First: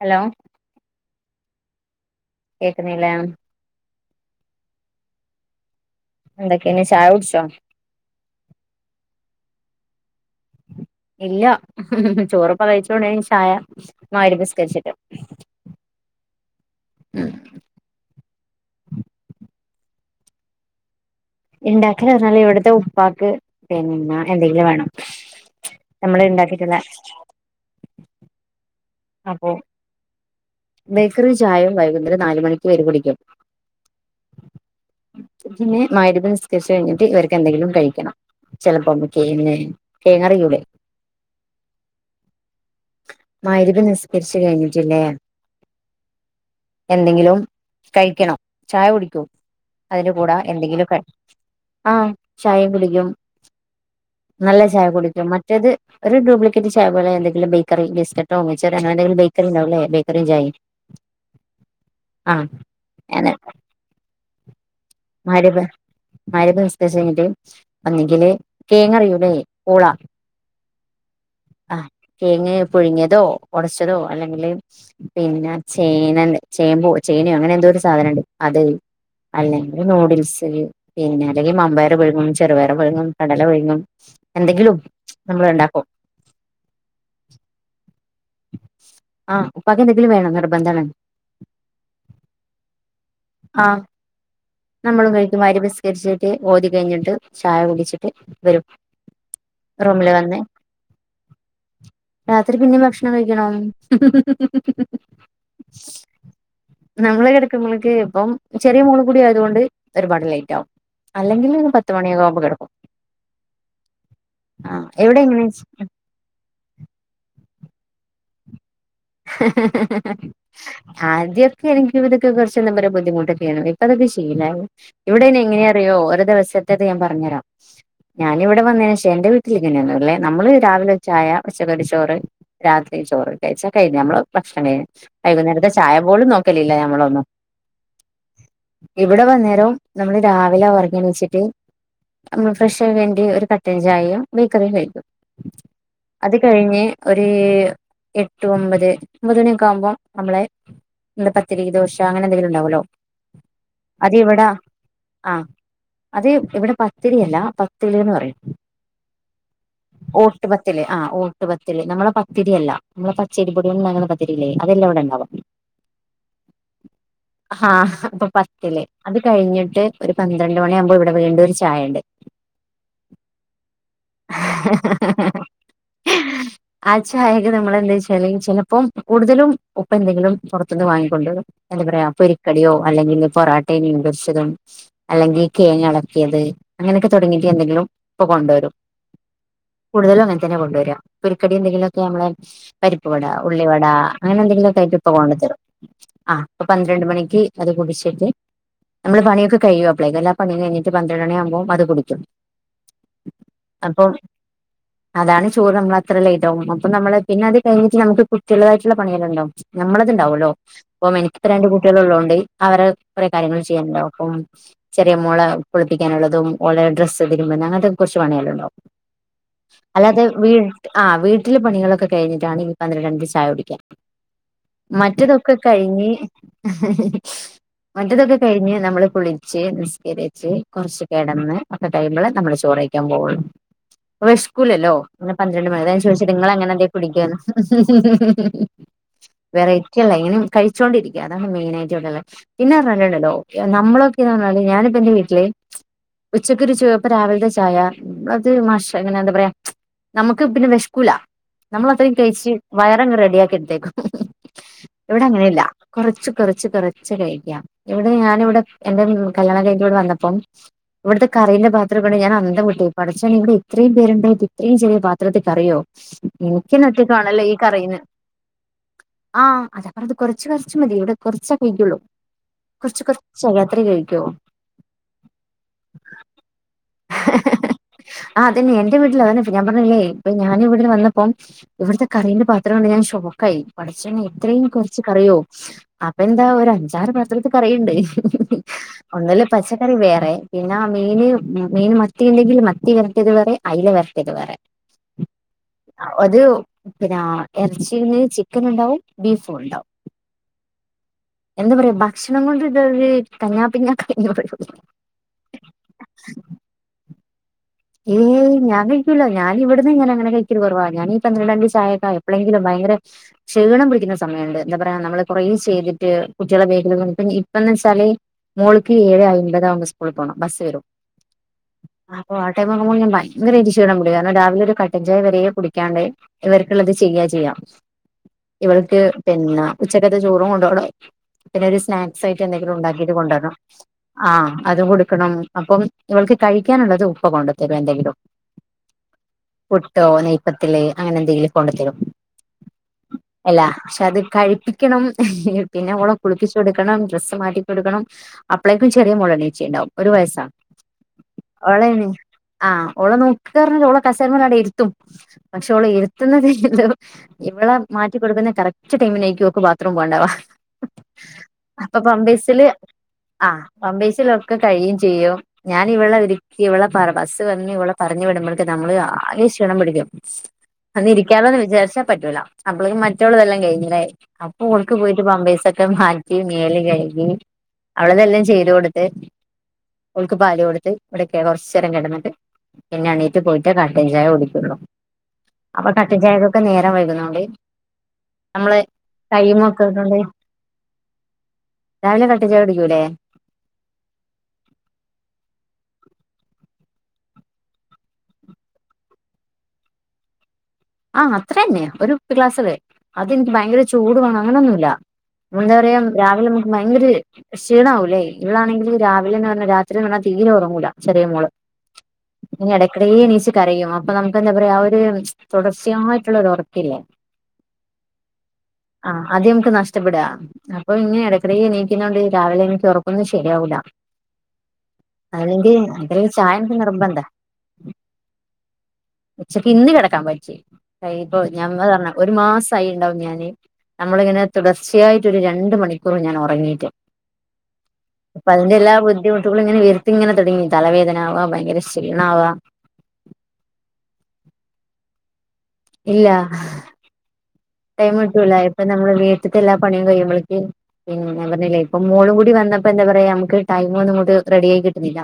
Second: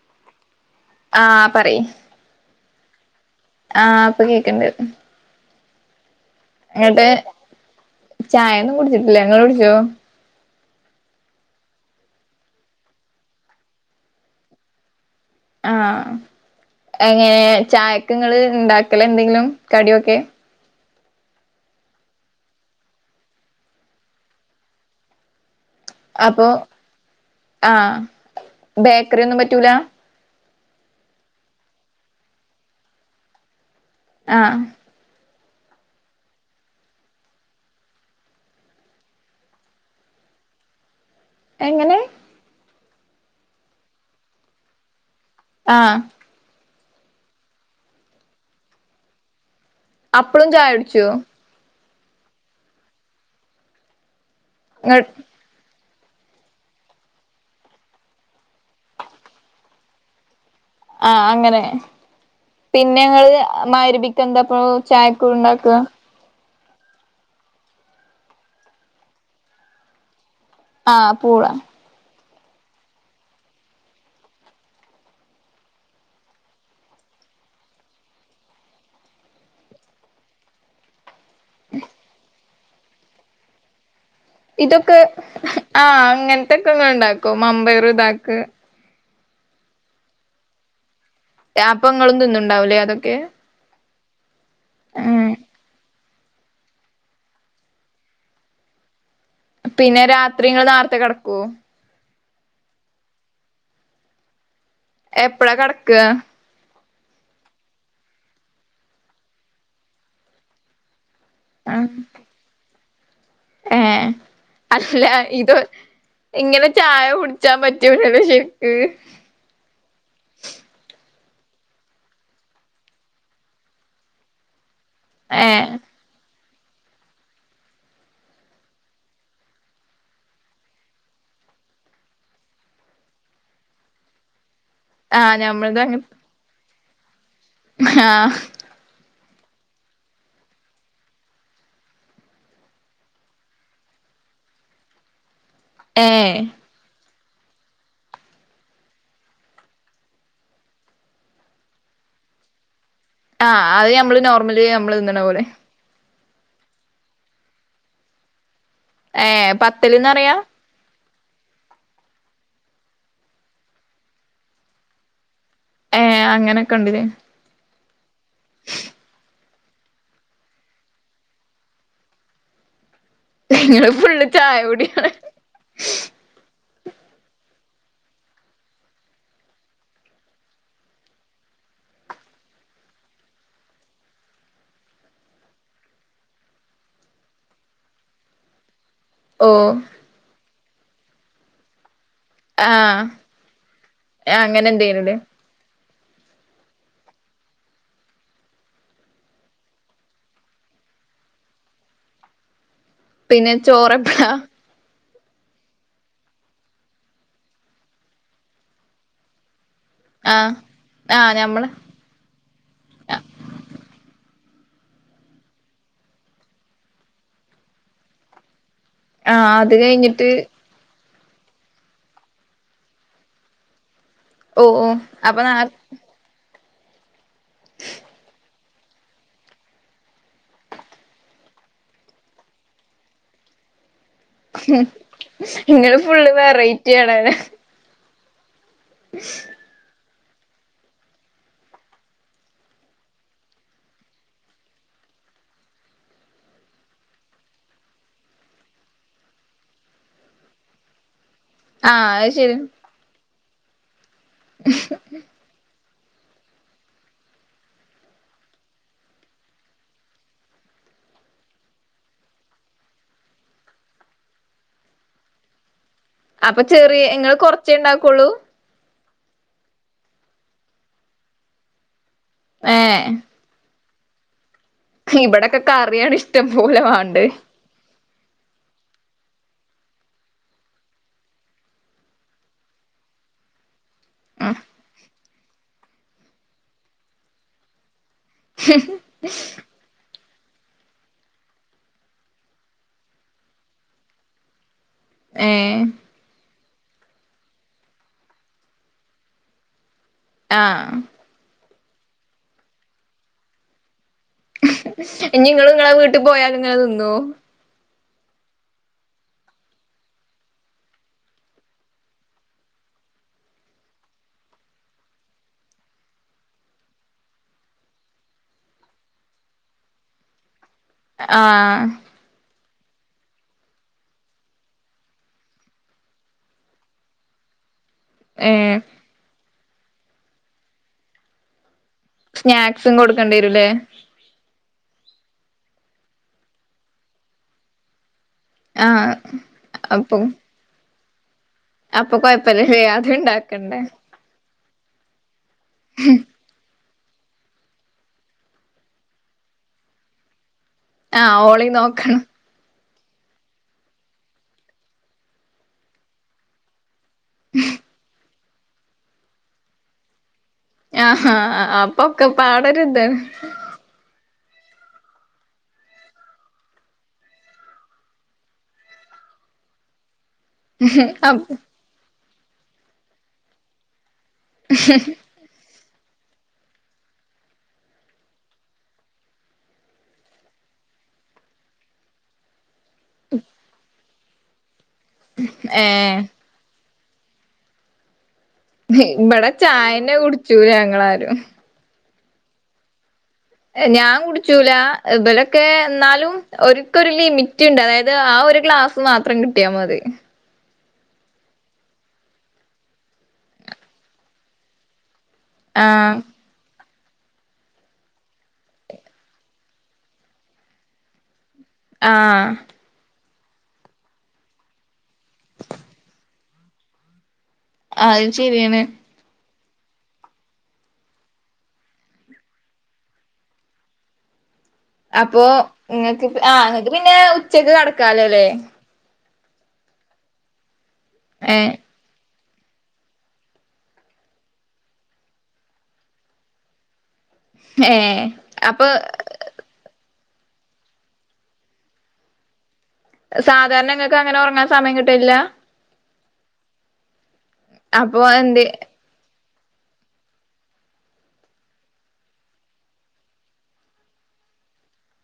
Hello ആഹ് പറി കേക്ക്ണ്ല്ലേ? ആഹ ഇപ്പൊ കേക്ക്ണ്ട്. എന്താ ക്കേനി ഇങ്ങട്ട് ചായുടിചോ? [unintelligible] ചായൊന്നും കുടിച്ചിട്ടില്ല ങ്ങള് കുടിച്ചോ? ഇല്ല ചോറിപ്പ കഴിച്ചോണ്ട് ചായ മഗ്രിബ് നിസ്കരിച്ചിട്ട്. ആഹ അങ്ങനെ ചായക്ങ്ങള് ഇണ്ടാക്കലേന്തെങ്കിലും കടിയൊക്കെ? ഇണ്ടാക്കല്പറഞ്ഞാല് ഇവിടത്തെ ഉപ്പാക്ക് പിന്നെ എന്തെങ്കിലും വേണം. നമ്മള് അപ്പൊ ഇണ്ടാക്കിട്ടുള്ള ആഹ ബേക്കറി ഒന്നും പറ്റൂല? ബേക്കറീം ചായയും വൈകുന്നേരം നാലുമണിക്ക് കേരി കുടിക്കും ആ പിന്നെ മഗ്രിബ് നിസ്കരിച്ചഴിഞ്ഞിട്ട് ഇവർക്ക് എന്തെങ്കിലും കഴിക്കണം ചെലപ്പം കേങ്ങ് കേങ്ങറിയൂലെ എങ്ങനെ മഗ്രിബ് നിസ്കരിച്ച് കഴിഞ്ഞിട്ടില്ലേ ആ എന്തെങ്കിലും കഴിക്കണം ചായ കുടിക്കൂ അതിന്റെ കൂടെ അപ്പളും ചായ എന്തെങ്കിലൊക്കെ കുടിച്ചോ ആ ചായയും കുടിക്കും നല്ല ചായ ഇങ്ങ കുടിക്കും മറ്റേത് ഒരു ഡ്യൂപ്ലിക്കേറ്റ് ചായ പോലെ എന്തെങ്കിലും ബേക്കറി ബിസ്ക്കറ്റോ മിച്ചറോ അങ്ങനെന്തെങ്കിലും ബേക്കറി ഉണ്ടാവൂല്ലേ ബേക്കറിം ചായിം ആ അങ്ങനെ പിന്നെ അങ്ങനെ ഇങ്ങള് മഗ്‌രിബിക്ക് എന്താപ്പം ചായക്ക് മഗ്‌രിബ് ഇണ്ടാക്കാ മഗ്‌രിബ് ഒന്നെങ്കില് കേങ്ങറിയൂലെ പൂളാ ആ പൂളാ കേങ്ങ് പുഴുങ്ങേതോ ഒടച്ചതോ അല്ലെങ്കില് പിന്നെ ചേന ചേമ്പോ ചേനയോ അങ്ങനെ എന്തോ ഒരു സാധനംണ്ട് അ അല്ലെങ്കിൽ നൂഡിൽസ് പിന്നെ അല്ലെങ്കിൽ മമ്പയർ പുഴുങ്ങും ചെറുപയർ പുഴുങ്ങും കടല പുഴുങ്ങും എന്തെങ്കിലും ഇതൊക്കെ നമ്മൾ ഉണ്ടാക്കും ആ അങ്ങനത്തെക്കെങ്ങള്ണ്ടാക്കും മമ്പയർ ഇതാക്ക് ആ ഉപ്പാക്ക് എന്തെങ്കിലും വേണം നിർബന്ധാണ് അപ്പങ്ങളും തിന്ന്ണ്ടാവുല്ലെ അതൊക്കെ ആഹ് നമ്മളും ഉം കഴിക്കും മഗ്‌രിബ് നിസ്കേര്ച്ചിട്ട് ഓതി കഴിഞ്ഞിട്ട് ചായ കുടിച്ചിട്ട് വരും പിന്നെ റൂമില് വന്ന് രാത്രി ഇങ്ങള് നാര്ത്തെ കട്ക്കൊ രാത്രി പിന്നിം ഭക്ഷണം കഴിക്കണം എപ്പഴാ കെടക്ക ഞങ്ങള് കെടക്കുമ്പളേക്ക് ഇപ്പം ചെറിയ മോളും കൂടി ആയത് കൊണ്ട് ഒരുപാട് ലേറ്റാവും അല്ലെങ്കില് പത്ത് മണിയൊകാവുമ്പം കെടക്കും ഏഹ് ആഹ് അല്ലാ എവിടെ എങ്ങനെ ഇത് ഇങ്ങനെ ചായ കുട്ച്ചാ പറ്റൂലല്ലോ ശരിക്ക് ആദ്യൊക്കെ എനിക്ക് ഇതൊക്കെ കൊർച്ച് എന്താ പറ ബുദ്ധിമുട്ടൊക്കേനി ഇപ്പതൊക്കെ ശീലായി ഇവടെ അയിന് എങ്ങനെ ഏഹ് അറിയോ ഒര് ദിവസത്തത് ഞാൻ പറ്ഞ്ഞരാം ഞാനിവടെ വന്നേനേശെ എന്റെ വീട്ടില് ഇങ്ങനെന്നല്ലേ ഞമ്മള് രാവിലെ ചായ ഉച്ചക്കൊര് ചോറ് രാത്രി ചോറ് കഴിച്ചാ കഴിഞ്ഞ് നമ്മളെ ഭക്ഷണം കഴിഞ്ഞ്. ആഹ് വൈകുന്നേരത്തെ ഞമ്മൾത് ചായ അങ്ങ പോലും നോക്കലില്ല ഞങ്ങളൊന്നും ആഹ് ഇവടെ വന്നേരം നമ്മള് രാവിലെ ഒർങ്ങിയെണീച്ചിട്ട് അമ്മള് ഫ്രഷായി കഴ്ഞ്ഞ്ട്ട് ഒരു കട്ടൻ ചായയും ബേക്കറിയും കഴിക്കും അത് ഏഹ് കഴിഞ്ഞ് ഒരു എ ട്ട് ഒമ്പത് ഒമ്പത് മണിയൊക്കാവുമ്പം നമ്മളെ എന്താ പത്തിരി ദോശ അങ്ങനെ എന്തെങ്കിലും ഉണ്ടാവല്ലോ ആഹ് അഹ് അത് ഞമ്മള് ഇവിടെ നോർമലി ഞമ്മള് തിന്ന്ണ ആ പോലെ അത് ഇവിടെ പത്തിരിയല്ല പത്തലീന്ന് പറയും ഏ പത്തല്ന്നറിയാ ഓട്ടുപത്തില് ആ ഓട്ടുപത്തല് നമ്മളെ പത്തിരിയല്ല ഞമ്മൾ പച്ചരി പൊട്യോണ്ട്ണ്ടാക്ക്ണ പത്തിരില്ലേ അതെല്ല ഇവിടെ ഇണ്ടാവ ഏഹ് അങ്ങനെക്ക്ണ്ട്ലെ ആഹ് അപ്പൊ പത്തല് അത് കഴിഞ്ഞിട്ട് ഒരു പന്ത്രണ്ട് മണിയാവുമ്പോ ഇവടെ വീണ്ടും ഒര് ചായണ്ട് ഇങ്ങള് ഫുള്ള് ചായ കുടിയാണ് [unintelligible] നമ്മള് എന്തെയ്ച്ചാല് ചെലപ്പം കൂടുതലും ഉപ്പ എന്തെങ്കിലും പൊറത്ത്ന്ന് വാങ്ങിക്കൊണ്ടോരും എന്ത പറയാ പൊരി കടിയോ അല്ലെങ്കില് പൊറോട്ടിം മീൻ പൊരിച്ചതും അല്ലെങ്കില് കേങ്ങ് എളക്കിയത് അങ്ങനൊക്കെ തൊടങ്ങീട്ട് എന്തെങ്കിലും ഇപ്പ കൊണ്ടുവരും ഓഹ് കൂടുതലും അങ്ങനെ തന്നെ കൊണ്ടുവരാ പൊരിക്കടി എന്തെങ്കിലൊക്കെ ഞമ്മളെ ആഹ് പരിപ്പവട ഉള്ളിവട അങ്ങനെ എന്തെങ്കിലുമൊക്കെ ആയിട്ട് ഇപ്പൊ കൊണ്ടു തരും ആ അ പന്ത്രണ്ട് മണിക്ക് അത് കുടിച്ചിട്ട് നമ്മള് പണിയൊക്കെ കഴിയോ അപ്ലൈ എല്ലാ പിയ കഴിട്ട് പന്ത്ര മണി ആക്പ അത് കുടിക്കും പിന്നെ അപ്പൊ ചോറപ്പളാ അതാണ് ചോറ് നമ്മൾ അത്രല്ല ഇതാവും അപ്പ നമ്മള് പിന്നെ അത് കഴിഞ്ഞിട്ട് നമുക്ക് കുട്ട്യാ ള്ളതായിട്ടുള്ള പണികള ഉണ്ടാവും നമ്മളത്ണ്ടാവല്ലോ ആഹ് അപ്പം ആഹ് എനിക്കിപ്പ രണ്ട് ഞമ്മള് കുട്ടികള ഉള്ളത്ോണ്ട് അവരെ കൊറെേ കാര്യങ്ങൾ ചെയ്യാനുണ്ടാവും അപ്പം ചെറിയ മുള പൊളിപ്പിക്കാനുള്ളതും വളരെ ഡ്രസ്സ് ഇതിരുമ്പ അങ്ങനത്തെക്ക കുറച്ച്പണാലും ണ്ടാവും ആഹ് അത് അല്ലാതെ കഴിഞ്ഞിട്ട് വീട് ആ വീട്ടില് പണികളൊക്കെ കഴിട്ടാണ് ഇപ്പ പന്ത്രണ്ട് മണിക്ക് ചായ കുടിക്ക ഓ ഓ അപ്പൊ നാ മറ്റതൊക്കെ കഴിഞ് മറ്റേതൊക്കെ കഴിഞ്ഞ് നമ്മള് കുളിച്ച് നിസ്കരിച്ച് കുറച്ച് കിടന്ന് ഒക്കെ ടൈ്പോൾ നമ്മള് ചോറ് കഴിക്കാൻ പോവൊള്ളൂ വെഷകൂല്ലോ അങ്ങനെ പന്ത്രണ്ട് മണി ഇങ്ങള് ചോദിച്ച ഫുള്ള് നിങ്ങങ്ങനിന്തേം വെറൈറ്റി കുടിക്ക ആണല്ലേ വെറ ഇങ്ങനെ കഴിച്ചോണ്ടിരിക്കുക അതാണ് മെയിനയിട്ട് ഉള്ളത് പിന്നെ പറഞ്ഞല്ലോ നമ്മളൊക്കെന്ന് പറഞ്ഞ ഞാൻ എന്റെ വീട്ടില് ഉച്ചക്കൊരു ച ഇപ്പ രാവിലത്തെ ചായ അത് മഷ അങ്ങനെ എന്താ പറയാ നമുക്ക് പിന്നെ വിഷ്കുലാ നമ്മള ആഹ് അത്രയും അത് കഴിച്ചച്ച് ശരി വയറങ്ങ് റെഡിയ ആാക്കി എടുത്തേക്കും ഇവിടെ അങ്ങനെ ഇല്ല കുറച്ച് കുറച്ച് കുറച്ച് കഴിക്കാം ഇവിടെ ഞാന ഇവിടെ എറെ കല്യാണം കഴിഞ്ഞു ട്ടിവിടെ വന്നപ്പം ഇവിടുത്തെ കറിയിന്റെ പാത്രം കൊണ്ട് ഞാൻ അന്തം വിട്ട് പഠിചോനെ ഇവിടെ ഇത്രയും പേരുണ്ടായിട്ട് ഇത്രയും ചെിയ പാത്രത്തിൽ കറിയോ അപ്പൊ എനിക്കന്ന ചെറിയ ഇങ്ങള് ഒറ്റിക്കണല്ലോ ഈ കൊറച്ചേ കറയിന്ന് ഇണ്ടാക്കുള്ളൂ ആഹ് അതപ്പറത് അത് കുറച്ച് കുറച്ച് മതി ഇവിടെ കുറച്ച കഴിക്കുള്ളൂ കുറച്ച് കുറച്ച് അത്രേ കഴിക്കോ ഇവിടെൊക്കെ കറിയാണ് ഇഷ്ടം പോലെ വാണ്ട ആഹ്തന്നെ എന്റെ വീട്ടില് അതെ ഞാൻ പറഞ്ഞില്ലേ ഇപ്പ ഞൻ വിടെ വന്ന അപ്പം ഇവിടത്തെ കറീന്റെ പാത്രം കൊണ്ട് ഞാൻ ഷോക്ക ആായി പഠിചോനെ ഉം എത്രയും കുറച്ച് കറിയോ അപ്പൊ എന്താ ഒരു അഞ്ചാറ് പത്രത്ത് കറിയുണ്ട് ഒന്നല്ല പച്ചക്കറി വേറെ പിന്നെ മീന് മീൻ മത്തി ഉണ്ടെങ്കിൽ മത്തി വരട്ടിയത് വേറെ അല വരട്ടിയത് വേറെ ഏഹ് അ ഒരു പിന്നെ ഇറച്ചിന്ന് ചിക്കൻ ഉണ്ടാവും ബീഫും ഉണ്ടാവും ആഹ എന്താ പറയാ ഭക്ഷണം കൊണ്ട് ഇണ്ടൊരു തങ്ങാപിഞ്ഞ നിങ്ങ ഇങ്ങളെ വീട്ടിൽ പോയാല ഇങ്ങെനെ നിന്നോ യ് ഞാൻ കഴക്കലോ ഞാന ഇവിടന്ന് ഞാനകാഴ്കൂല ഞാനിവിടെന്ന് കഴിക്കൽ കുറവാ ഞാനീ പന്ത്രണ്ടണ്ട് ദിവസ ആക്കാ എപ്പോഴെങ്കിലും ഭയങ്ക ഭയര ക്ഷീണം പിടിക്കുന്ന സമയമുണ്ട് എന്താ പറയാ നമ്മള് കുറേ ചെയ്തിട്ട് കുട്ടികളെ വേഗ ഇപ്പന്നേ തലേ മോൾക് ഏഴ് അമ്പത അവ സ്കൂള പോകണം ബസ് വരും ആഹ ടൈംകുമ്പോൾ ഞാ ഭങ്കര ഇരിച്ചുവിടാ ചെയ്യാ കാരണം രാവിലെ ഒരു കട്ടൻചായ വരരെെ കുടിക്കാണ്ടേ ഇവർക്കുള്ളത് ചെയ്യാ ചെയ്യാ ഏഹ് ഇവൾക്ക് പിന്നെ ഉച്ചക്കത്തെ ചോറും കൊണ്ടണം പിന്നെ ഒരു സ്നാക്സ് ആയിട്ട് എന്തെങ്കിലും സ്നാക്സും ഉണ്ടാക്കിട്ട് കൊടുക്കേണ്ടി കൊണ്ടുവരണം വരൂല്ലേ ആ അത് കൊടുക്കണം അപ്പം ഇവൾക്ക് കഴിക്കാനുള്ളത് ഉപ്പ കൊണ്ടത്തരുോ എന്തെങ്കിലും ആഹ് പുട്ടോ അപ്പം നെയപ്പത്തില് അങ്ങനെ എന്തെങ്കിലും കൊണ്ട തരും അപ്പൊ കൊഴപ്പല്ലല്ലേ അത് അല്ല ഇണ്ടാക്കണ്ടേ പക്ഷെ അത് കഴിപ്പി ണം പിന്നെ ഓളെ കുളിപ്പിച്ചു കൊടുക്കണം ഡ്രസ്സ് മാറ്റിൊടുക്കണം അപ്പ്ളേക്കും ചെറിയ മുളനീച്ചിണ്ടാവും ഒരു വയസാണ് ആഹ ഓളി നോക്കണം ആഹ് ഓളെ നോക്ക പറഞ്ഞൽ ഓളെ കസേരമാടെ ഇരുത്തും പക്ഷെ ഓളെ എരുത്തുന്നുന്നത് [unintelligible] ഇവള മാറ്റിിക്കൊടുക്കുന്ന കറക്റ്റ് ടൈമിനേക്കും ഒക്ക് ബാത്റൂം പോകണ്ടാവാ ആഹ് ആഹ് അപ്പൊ അപ്പൊക്കെ പമ്പീസിില് പാടൊരിതാണ് ആ പമ്പസില കഴിയും ചെയ്യും ഞാൻ ഇവളെ ഒരുക്കി ഇവ ബസ്സ്വെന്ന് ഇവിടെ പറഞ് വിടുമ്പോഴേെക് നമ്മളകെ ക്ഷീണം പിടിക്കും അപ് അന്നിരിക്കാമെന്ന് വിചാരിച്ചാ പറ്റൂല അപ്പേഴേക് മറ്റവളതെല്ലാം കഴിഞ്ഞില്ലേ അപ്പൊ ഓൾക് പോയിട്ട് പമ്പേസ- ഒക്കെ മാറ്റി മേല് കഴുകി അവളതെല്ലാം ചെയ്തു കൊടുത്ത് ഉൾക്ക് പാല് കൊടുത്ത് ഇവിടെക്കെയ കുറച്ച് ചേരം കിടന്നിട്ട് പിന്നെ എണീറ്റ് പോയിട്ട് കാട്ടഞ്ചായ കുടിക്കുള്ളൂ അപ്പൊ കട്ടൻ ഏഹ് ചായക്കൊക്കെ നേരം വൈകുന്നോണ്ട് നമ്മള് ഇവിടെ ടൈമൊക്കെ ചായന്നെ ഇട്ടോണ്ട് കുടിക്കുല്ല ഞങ്ങളാരും രാവിലെ കട്ടച്ചയാകുടിക്കൂലെ ഞാൻ കുടിച്ചൂല ഒരു ലിമിറ്റ് ഉണ്ട് അതായത് ആ ഒരു ഗ്ലാസ് മാത്രം കിട്ടിയാൽ മതി ആഹ അത്ര തന്നെ ഒരുകുപ്പിക്ലാസ്സിലെ അതെനിക്ക് ഭയങ്കര ചൂട് വേണം അങ്ങനെയൊന്നുമല്ല എന്താ പറ ആഹ് രാവിലെ നമ്മക്ക് - ഭയങ്കര ക്ഷീണവൂല്ലേ ഇവളാണെങ്കിൽ രാവിലെ എന്ന് പറഞ്ഞൽ രാത്രി എന്ന് പറഞ്ഞാൽ തീരെ ഉറങ്ങൂല ചേറിയ മോള് ആഹ് അ ഇടക്കിടെണീച്ച് കരയും അപ്പൊ നമുക്ക് എന്താ പറയാ ഒരു- തുടർച്ചയായിട്ടുള്ളരു ഉറക്കില്ലേ ആ അത് ശരിയാണ് ആഹ് അത് നമുക്ക് നഷ്ടപ്പെടാ അപ്പൊ ഇങ്ങനെ ഇടയ്ക്കിടെ എനീക്കുന്നണ്ട് രാവിലെ എനിക്ക് ഉറക്കൊന്നും ശരിയാകുല അപ്പൊ നിങ്ങക്ക് ആ എനിക്ക് നിങ്ങക്ക് പിന്നെ നിർബന്ധ ഉച്ചക്ക് കിടക്കാലോല്ലേ ഉച്ചകിന്ന് കിടക്കാൻ പറ്റി ഇപ്പൊ ഏഹ് ഞമ്മ പറഞ്ഞ ഒരു മാസം സായി ഉണ്ടാവും ഞാന് നമ്മളിങ്ങനെ തുടർച്ചയായിട്ട് ഒരു രണ്ട് മണിക്കൂർ ഞാൻ ഉറങ്ങീട്ട് അപ്പൊ അതിന്റെ എല്ലാ ബുദ്ധിമുട്ടുകളും ഇങ്ങനെ വരു- ഇങ്ങനെ തുടങ്ങി തലവേദന ആവാ ഭയങ്കര ക്ഷീണാവാ സാധാരണങ്ങൾക്ക് അങ്ങനെ ഉറങ്ങാൻ സമയം കിടട്ടില്ല ഇല്ല അപ്പൊ ടൈമുട്ടല്ല എന്ത് ഇപ്പൊ നമ്മള് വീ- ത്ത്ട്ടെല്ലാ പണിയും കയ്യുമ്പളേക്ക് പിന്നെ ഞാൻ പറഞ്ഞില്ലേ ഇപ്പം മോളും കൂടി വന്നപ്പോ എന്താ പറയാ നമുക്ക് ടൈം ഒന്നും അങ്ങോട്ട്‌ റെഡി ആയി കിട്ടുന്നില്ല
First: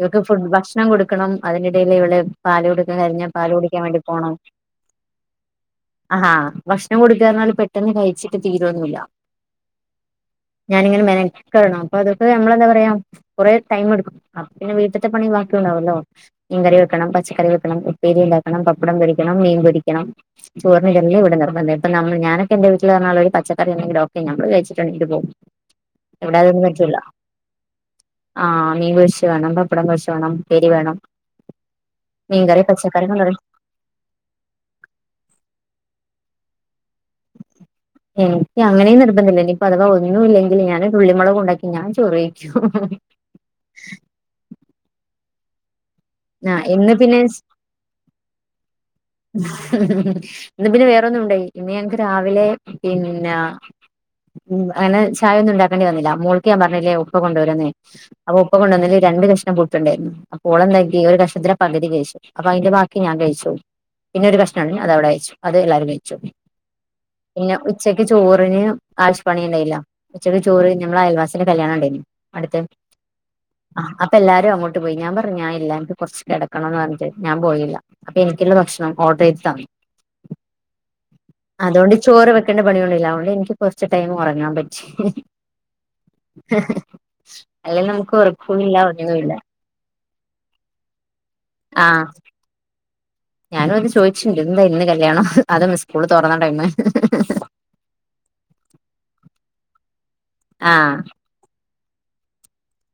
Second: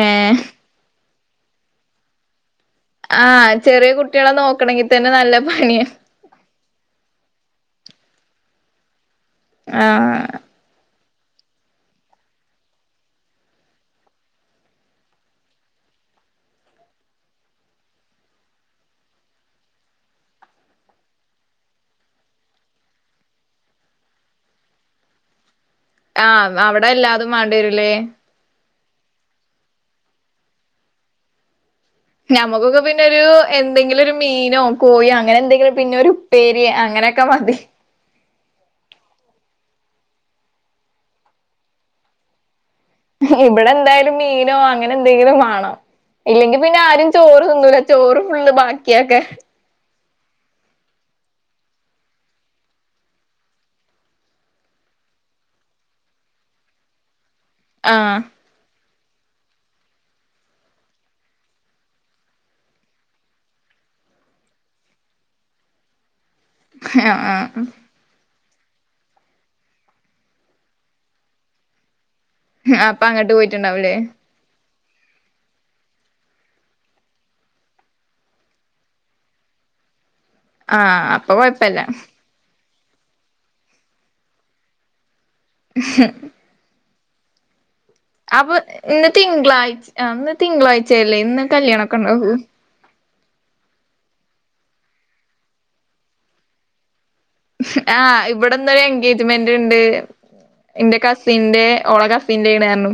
ഇവക്ക് ഫു ഭക്ഷണം കൊടുക്കണം അതിനിടയിൽ ഇവള് പാല് കുടുക്കാൻ കഴിഞ്ഞാൽ പാല് ആഹ് കുടിക്കാൻ ചെറിയ വേണ്ടി കുട്ടികളെ പോണം നോക്കണെങ്കി തന്നെ നല്ല പണിയാ ആഹാ ഭക്ഷണം കൊടുക്കാ എന്നാല് പെട്ടെന്ന് കഴിച്ചിട്ട് തീരമൊന്നുമില്ല ആഹ് കണം അപ്പൊ അതൊക്കെ നമ്മളെന്താ പറയാ കൊറെ ടൈം എടുക്കും പിന്നെ വീട്ടത്തെ പണി ബാക്കി ഉണ്ടാവല്ലോ മീൻ കറി വെക്കണം പച്ചക്കറി വെക്കണം ഉപ്പേരി ഉണ്ടാക്കണം പപ്പടം പൊരിക്കണം മീൻ പൊരിക്കണം ചോറിന് ഇതെല്ലാം ഇവിടെ അപ്പ നമ്മ ഞാനൊക്ക എന്റെ വീട്ടില് പറഞ്ഞാല് ഒരു പച്ചക്കറി എന്തങ്കിലോ ഒക്കെ നമ്മള് കഴിച്ചിട്ട് എണിറ്റ് പോകും ഇവിടെ ആഹ് അതൊന്നും അവിടെ പറ്റൂല്ല എല്ലാതും മണ്ടേരില്ലേ ആ മീൻ പൊരിച്ച വേണം പപ്പടം പൊരിച്ച വേണം ഉപ്പേരി വേണം മീൻകറി നമ്മുക്കൊക്കെ പച്ചക്കറി എന്ന് പിന്നെഒരു പറയും എന്തെങ്കിലും ഒരു മീനോ കോഴിയോ അങ്ങനെ എന്തെങ്കിലും പിന്നെ ഒരു ഉപ്പേരിയോ അങ്ങനെ - എനിക്ക് അങ്ങനെയും നിർബന്ധില്ല ഇനിപ്പ അഥവാ ഒ- ന്നും ഇല്ലെങ്കിൽ ഞാൻ ഉള്ളിമുളക് കൊണ്ടാക്കി ഞാൻ ചോറയിക്കും ഇവിടെ എന്തായാലും മീനോ അങ്ങനെ എന്തെങ്കിലും മാണം ആ ഇല്ലെങ്കി പിന്നെ ഇന്ന് ആരും ചോറ് തിന്നുല്ല ചോറ് ഫുള്ള് ബാക്കിയാക്കാൻ ഇന്ന് പിന്നെ വേറെന്നും ഉണ്ടായി ഇന്ന് ഞാക്ക് രാവിലെ പിന്നെ ഉം അങ്ങനെ ചായ ഒന്നും ഉണ്ടാക്കേണ്ടി വന്നില്ല മോൾക്ക് ഞാൻ പറഞ്ഞില്ലേ- ഉപ്പ കൊണ്ടുവരന്നേ ആഹ് അപ്പൊ ഉപ്പ കൊണ്ടുവന്നല് രണ്ട് കഷ്ണം പുട്ടുണ്ടായിരുന്നു അപ്പോ ഓള് എന്താ - ക്കി ഈ ഒരു കഷത്തിന്റെ പകുതി കഴിച്ചു അപ്പൊ അതിന്റെ ബാക്കി ഞാൻ കഴിച്ചോ- പിന്നെ ഒരു കഷ്ണംമാണ് അത് അവിടെ വെച്ചു അത് എല്ലാരും കഴിച്ചു ആഹ് പിന്നെ ആഹ് ഉച്ചക്ക് ചോറ് ചോറിന് ആശ്വാവാണി ഉണ്ടായില്ല ഉച്ചക്ക് ചോറ് നമ്മ അയൽവാസിന് കല്യാണം ഉണ്ടേന്ന് അടുത്ത് അപ്പൊ അങ്ങട്ട് പോയിട്ടുണ്ടാവൂലേ അപ്പൊ എല്ലാരും അങ്ങോട്ട് പോയി ഞാൻ പറഞ്ഞു ഞനായില്ല കുറച്ച് കിടക്കണംന്ന് പറഞ്ഞ് ഞാൻ പോയില്ല അപ്പൊ എനിക്കുള്ള ഭക്ഷണം ഓർഡർ ചെയ്ത് തന്നു ആഹ് അപ്പൊ കൊഴപ്പല്ല അതുകൊണ്ട് ചോറ് വെക്കണ്ട പണികളില്ല അതുകൊണ്ട് എനിക്ക് കുറച്ച് ടൈം ഉറങ്ങാൻ പറ്റി അല്ലെ നമുക്ക് ഉറക്കുഇല്ല ഒന്നുമല്ല അന്ന് തിങ്കളാഴ്ചയല്ലേ ഇന്ന് കല്യാണ ഒക്കെ ആഹ് ഉണ്ടകുവോ ഞാനും അത് ചോയിച്ചിണ്ട് എന്താ ഇന്ന് കല്യാണം അതും ഇസ്കൂള് തോറന്ന ടൈമ് ആ ഇവിടിന്നൊരു എൻഗേജ്മെന്റ്ണ്ട് ആഹ് എന്റെ കസിന്റെ ഓള കസിന്റെണ് പറഞ്ഞു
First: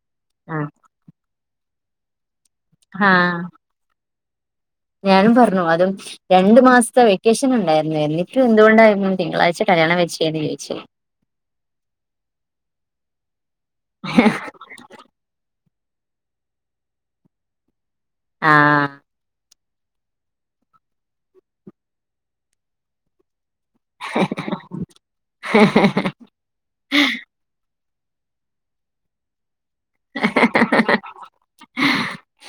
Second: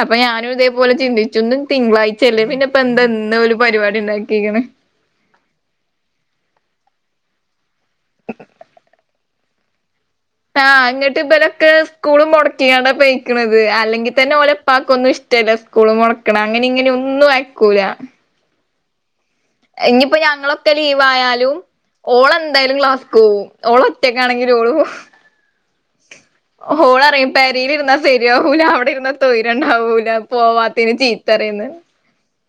അപ്പൊ ഞാനും ആഹ് ഇതേപോലെ ചിന്തിച്ചു ന്ന് തിങ്കളാഴ്ച ഇല്ലേ പിന്ന ഇപ്പൊ എന്ത ഇന്ന് ആഹ് ഓല് പരിപാടി ഉണ്ടാക്കിയിരിക്കണ ഞാനും പറഞ്ഞു അതും രണ്ടു മാസത്തെ വെക്കേഷൻ ഉണ്ടായിരുന്നു എന്നിട്ടുംഎന്തുകൊണ്ടായിരുന്നു തിങ്കളാഴ്ച കല്യാണം കഴിച്ച് ആ എങ്ങിട്ട് ഇബലൊക്കെ സ്കൂളും മൊടക്കി [unintelligible] പോയ് അല്ലെങ്കി തന്നെ ഓലുപ്പാക്കൊന്നും ഇഷ്ടല്ല സ്കൂള് മുടക്കണ അങ്ങനെ ഇങ്ങനെ ഒന്നും അയക്കൂല ആ അ എനിയിപ്പോ ഞങ്ങളൊക്കെ ലീവായാലും ഓളെന്തായാലും ക്ലാസ്ക്ക് പോവും ഓളറ്റയ്ക്കാണെങ്കിലും ഓള്പോം ഓളറിയും പെരെലിരുന്നാ സെരിയാവൂല അവിടെ ഇരുന്ന തൊയി ണ്ടാവൂല പോവാത്തേന് ചീത്തറയ്ന്ന്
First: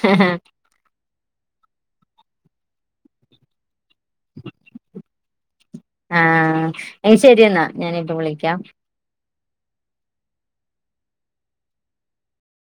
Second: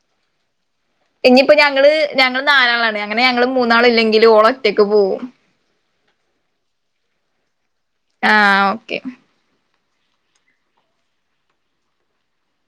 ഹ ഹ ഇനിപ്പോ ഞങ്ങള് ഞങ്ങള് നാലാളാണ് അങ്ങനെ ഞങ്ങള് മൂന്നാളില്ലെങ്കിലും ഓളൊറ്റക്ക് പോവും ആ എങ്കിൽ ശരിയെന്നാ ഞാനിപ്പ വിളിക്കാം ആഹ് ഓക്കെ